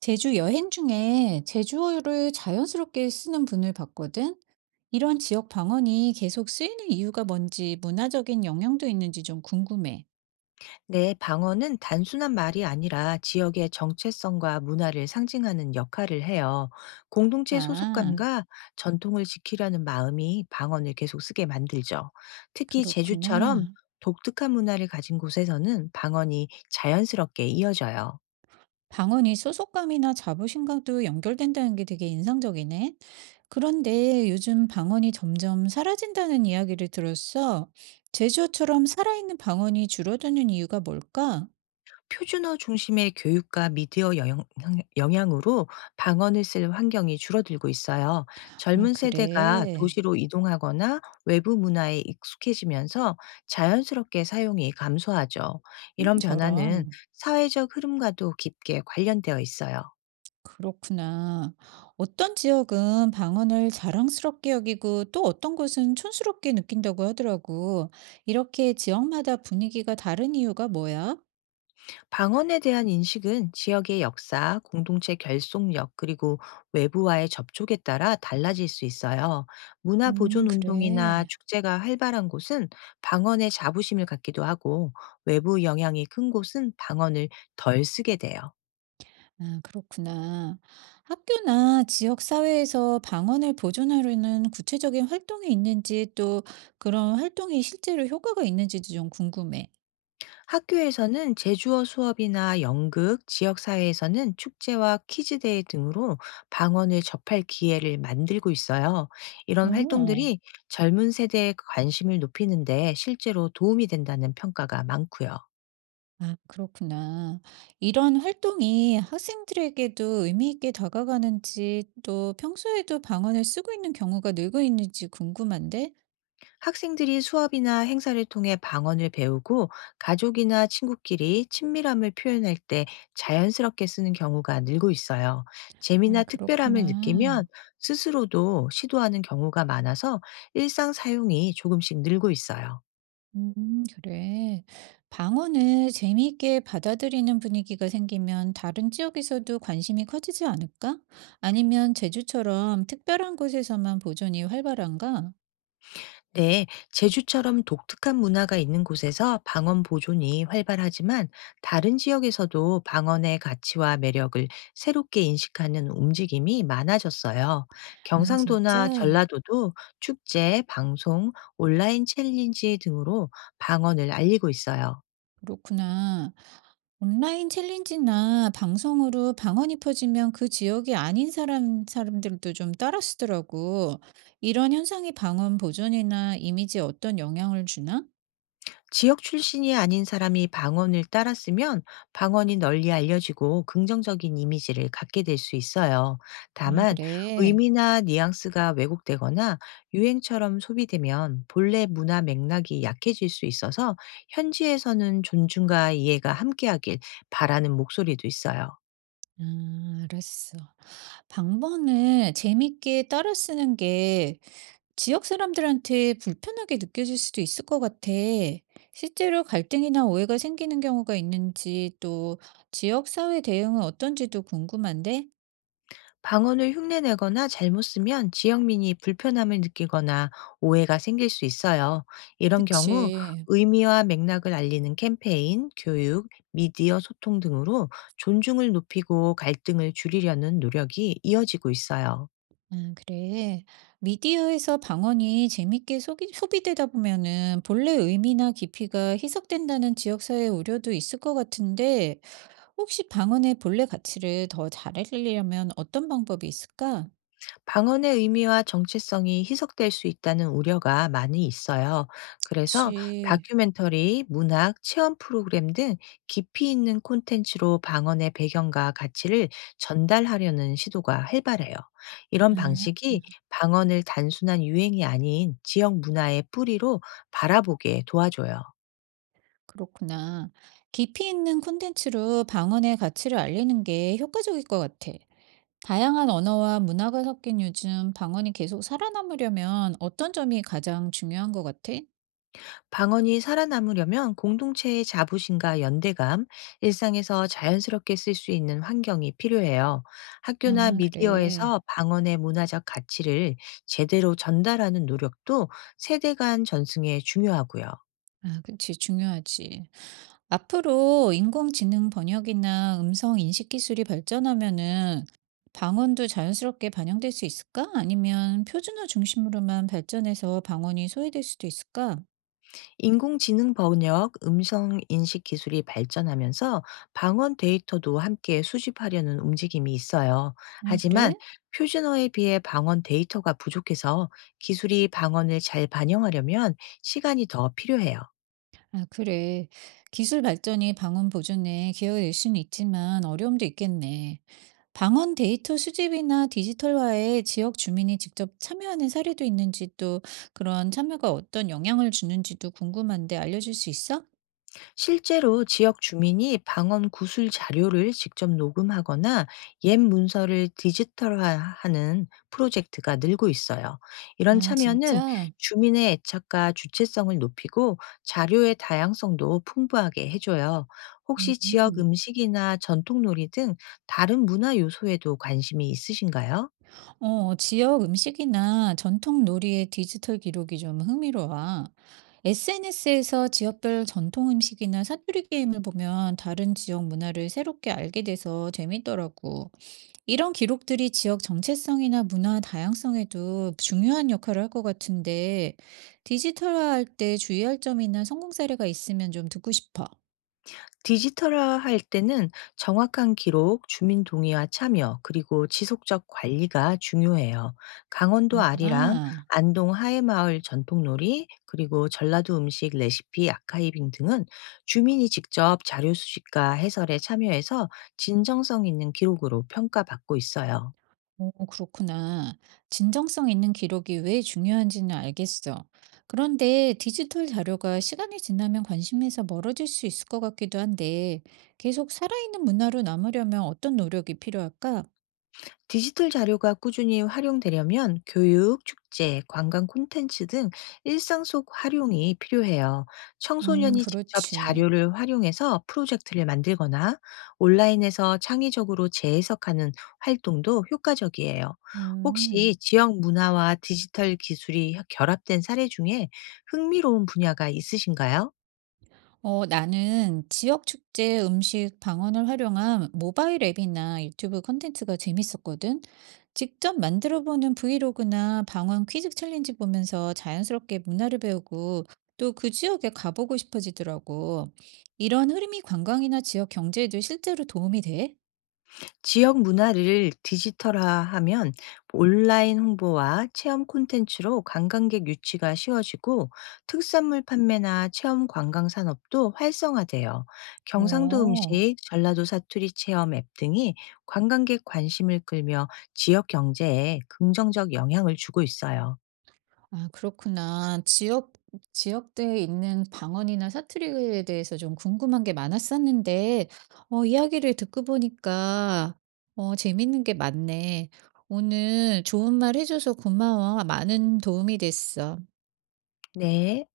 제주 여행 중에 제주어를 자연스럽게 쓰는 분을 봤거든. 이런 지역 방언이 계속 쓰이는 이유가 뭔지 문화적인 영향도 있는지 좀 궁금해. 네, 방언은 단순한 말이 아니라 지역의 정체성과 문화를 상징하는 역할을 해요. 공동체 아, 소속감과 전통을 지키려는 마음이 방언을 계속 쓰게 만들죠. 특히 제주처럼 그렇구나. 독특한 문화를 가진 곳에서는 방언이 자연스럽게 이어져요. 방언이 소속감이나 자부심과도 연결된다는 게 되게 인상적이네. 그런데 요즘 방언이 점점 사라진다는 이야기를 들었어. 제주어처럼 살아있는 방언이 줄어드는 이유가 뭘까? 표준어 중심의 교육과 미디어 영향, 으로 방언을 쓸 환경이 줄어들고 있어요. 아, 젊은 세대가 그래. 도시로 이동하거나 외부 문화에 익숙해지면서 자연스럽게 사용이 감소하죠. 이런 변화는 저런. 사회적 흐름과도 깊게 관련되어 있어요. 그렇구나. 어떤 지역은 방언을 자랑스럽게 여기고 또 어떤 곳은 촌스럽게 느낀다고 하더라고. 이렇게 지역마다 분위기가 다른 이유가 뭐야? 방언에 대한 인식은 지역의 역사, 공동체 결속력, 그리고 외부와의 접촉에 따라 달라질 수 있어요. 문화 보존 운동이나 그래. 축제가 활발한 곳은 방언에 자부심을 갖기도 하고, 외부 영향이 큰 곳은 방언을 덜 쓰게 돼요. 아, 그렇구나. 학교나 지역 사회에서 방언을 보존하려는 구체적인 활동이 있는지 또 그런 활동이 실제로 효과가 있는지도 좀 궁금해. 학교에서는 제주어 수업이나 연극, 지역사회에서는 축제와 퀴즈대회 등으로 방언을 접할 기회를 만들고 있어요. 이런 오. 활동들이 젊은 세대의 관심을 높이는데 실제로 도움이 된다는 평가가 많고요. 아, 그렇구나. 이런 활동이 학생들에게도 의미 있게 다가가는지 또 평소에도 방언을 쓰고 있는 경우가 늘고 있는지 궁금한데? 학생들이 수업이나 행사를 통해 방언을 배우고 가족이나 친구끼리 친밀함을 표현할 때 자연스럽게 쓰는 경우가 늘고 있어요. 아, 재미나 특별함을 느끼면 그렇구나. 스스로도 시도하는 경우가 많아서 일상 사용이 조금씩 늘고 있어요. 그래. 방언을 재미있게 받아들이는 분위기가 생기면 다른 지역에서도 관심이 커지지 않을까? 아니면 제주처럼 특별한 곳에서만 보존이 활발한가? 네, 제주처럼 독특한 문화가 있는 곳에서 방언 보존이 활발하지만 다른 지역에서도 방언의 가치와 매력을 새롭게 인식하는 움직임이 많아졌어요. 아, 경상도나 진짜? 전라도도 축제, 방송, 온라인 챌린지 등으로 방언을 알리고 있어요. 그렇구나. 온라인 챌린지나 방송으로 방언이 퍼지면 그 지역이 아닌 사람들도 좀 따라 쓰더라고. 이런 현상이 방언 보존이나 이미지에 어떤 영향을 주나? 지역 출신이 아닌 사람이 방언을 따라 쓰면 방언이 널리 알려지고 긍정적인 이미지를 갖게 될 수 있어요. 아, 다만 그래. 의미나 뉘앙스가 왜곡되거나 유행처럼 소비되면 본래 문화 맥락이 약해질 수 있어서 현지에서는 존중과 이해가 함께하길 바라는 목소리도 있어요. 아, 알았어. 방언을 재밌게 따라 쓰는 게 지역 사람들한테 불편하게 느껴질 수도 있을 것 같아. 실제로 갈등이나 오해가 생기는 경우가 있는지 또 지역 사회 대응은 어떤지도 궁금한데? 방언을 흉내내거나 잘못 쓰면 지역민이 불편함을 느끼거나 오해가 생길 수 있어요. 이런 경우 그치. 의미와 맥락을 알리는 캠페인, 교육, 미디어 소통 등으로 존중을 높이고 갈등을 줄이려는 노력이 이어지고 있어요. 아 그래. 미디어에서 방언이 재밌게 소 소비되다 보면은 본래 의미나 깊이가 희석된다는 지역사회의 우려도 있을 것 같은데 혹시 방언의 본래 가치를 더 잘 알리려면 어떤 방법이 있을까? 방언의 의미와 정체성이 희석될 수 있다는 우려가 많이 있어요. 그래서 그치. 다큐멘터리, 문학, 체험 프로그램 등 깊이 있는 콘텐츠로 방언의 배경과 가치를 전달하려는 시도가 활발해요. 이런 아 방식이 방언을 단순한 유행이 아닌 지역 문화의 뿌리로 바라보게 도와줘요. 그렇구나. 깊이 있는 콘텐츠로 방언의 가치를 알리는 게 효과적일 것 같아. 다양한 언어와 문화가 섞인 요즘 방언이 계속 살아남으려면 어떤 점이 가장 중요한 것 같아? 방언이 살아남으려면 공동체의 자부심과 연대감, 일상에서 자연스럽게 쓸 수 있는 환경이 필요해요. 학교나 아 그래. 미디어에서 방언의 문화적 가치를 제대로 전달하는 노력도 세대 간 전승에 중요하고요. 아 그치. 중요하지. 앞으로 인공지능 번역이나 음성 인식 기술이 발전하면은 방언도 자연스럽게 반영될 수 있을까? 아니면 표준어 중심으로만 발전해서 방언이 소외될 수도 있을까? 인공지능 번역, 음성 인식 기술이 발전하면서 방언 데이터도 함께 수집하려는 움직임이 있어요. 아 하지만 그래? 표준어에 비해 방언 데이터가 부족해서 기술이 방언을 잘 반영하려면 시간이 더 필요해요. 아, 그래. 기술 발전이 방언 보존에 기여할 수는 있지만 어려움도 있겠네. 방언 데이터 수집이나 디지털화에 지역 주민이 직접 참여하는 사례도 있는지 또 그런 참여가 어떤 영향을 주는지도 궁금한데 알려줄 수 있어? 실제로 지역 주민이 방언 구술 자료를 직접 녹음하거나 옛 문서를 디지털화하는 프로젝트가 늘고 있어요. 이런 아, 참여는 진짜? 주민의 애착과 주체성을 높이고 자료의 다양성도 풍부하게 해줘요. 음. 혹시 지역 음. 음식이나 전통놀이 등 다른 문화 요소에도 관심이 있으신가요? 어, 지역 음식이나 전통 놀이의 디지털 기록이 좀 흥미로워. SNS에서 지역별 전통 음식이나 사투리 게임을 보면 다른 지역 문화를 새롭게 알게 돼서 재밌더라고. 이런 기록들이 지역 정체성이나 문화 다양성에도 중요한 역할을 할 것 같은데, 디지털화할 때 주의할 점이나 성공 사례가 있으면 좀 듣고 싶어. 디지털화할 때는 정확한 기록, 주민 동의와 참여, 그리고 지속적 관리가 중요해요. 강원도 아리랑, 아. 안동 하회마을 전통놀이, 그리고 전라도 음식 레시피 아카이빙 등은 주민이 직접 자료 수집과 해설에 참여해서 진정성 있는 기록으로 평가받고 있어요. 오, 그렇구나. 진정성 있는 기록이 왜 중요한지는 알겠어. 그런데 디지털 자료가 시간이 지나면 관심에서 멀어질 수 있을 것 같기도 한데, 계속 살아있는 문화로 남으려면 어떤 노력이 필요할까? 디지털 자료가 꾸준히 활용되려면 교육, 축제, 관광 콘텐츠 등 일상 속 활용이 필요해요. 청소년이 직접 그렇지. 자료를 활용해서 프로젝트를 만들거나 온라인에서 창의적으로 재해석하는 활동도 효과적이에요. 음. 혹시 지역 문화와 디지털 기술이 결합된 사례 중에 흥미로운 분야가 있으신가요? 어, 나는 지역 축제 음식 방언을 활용한 모바일 앱이나 유튜브 콘텐츠가 재밌었거든. 직접 만들어 보는 브이로그나 방언 퀴즈 챌린지 보면서 자연스럽게 문화를 배우고 또 그 지역에 가보고 싶어지더라고. 이런 흐름이 관광이나 지역 경제에도 실제로 도움이 돼? 지역 문화를 디지털화하면 온라인 홍보와 체험 콘텐츠로 관광객 유치가 쉬워지고 특산물 판매나 체험 관광 산업도 활성화돼요. 경상도 어. 음식, 전라도 사투리 체험 앱 등이 관광객 관심을 끌며 지역 경제에 긍정적 영향을 주고 있어요. 아 그렇구나. 지역대에 있는 방언이나 사투리에 대해서 좀 궁금한 게 많았었는데 어 이야기를 듣고 보니까 어 재밌는 게 많네. 오늘 좋은 말 해 줘서 고마워. 많은 도움이 됐어. 네.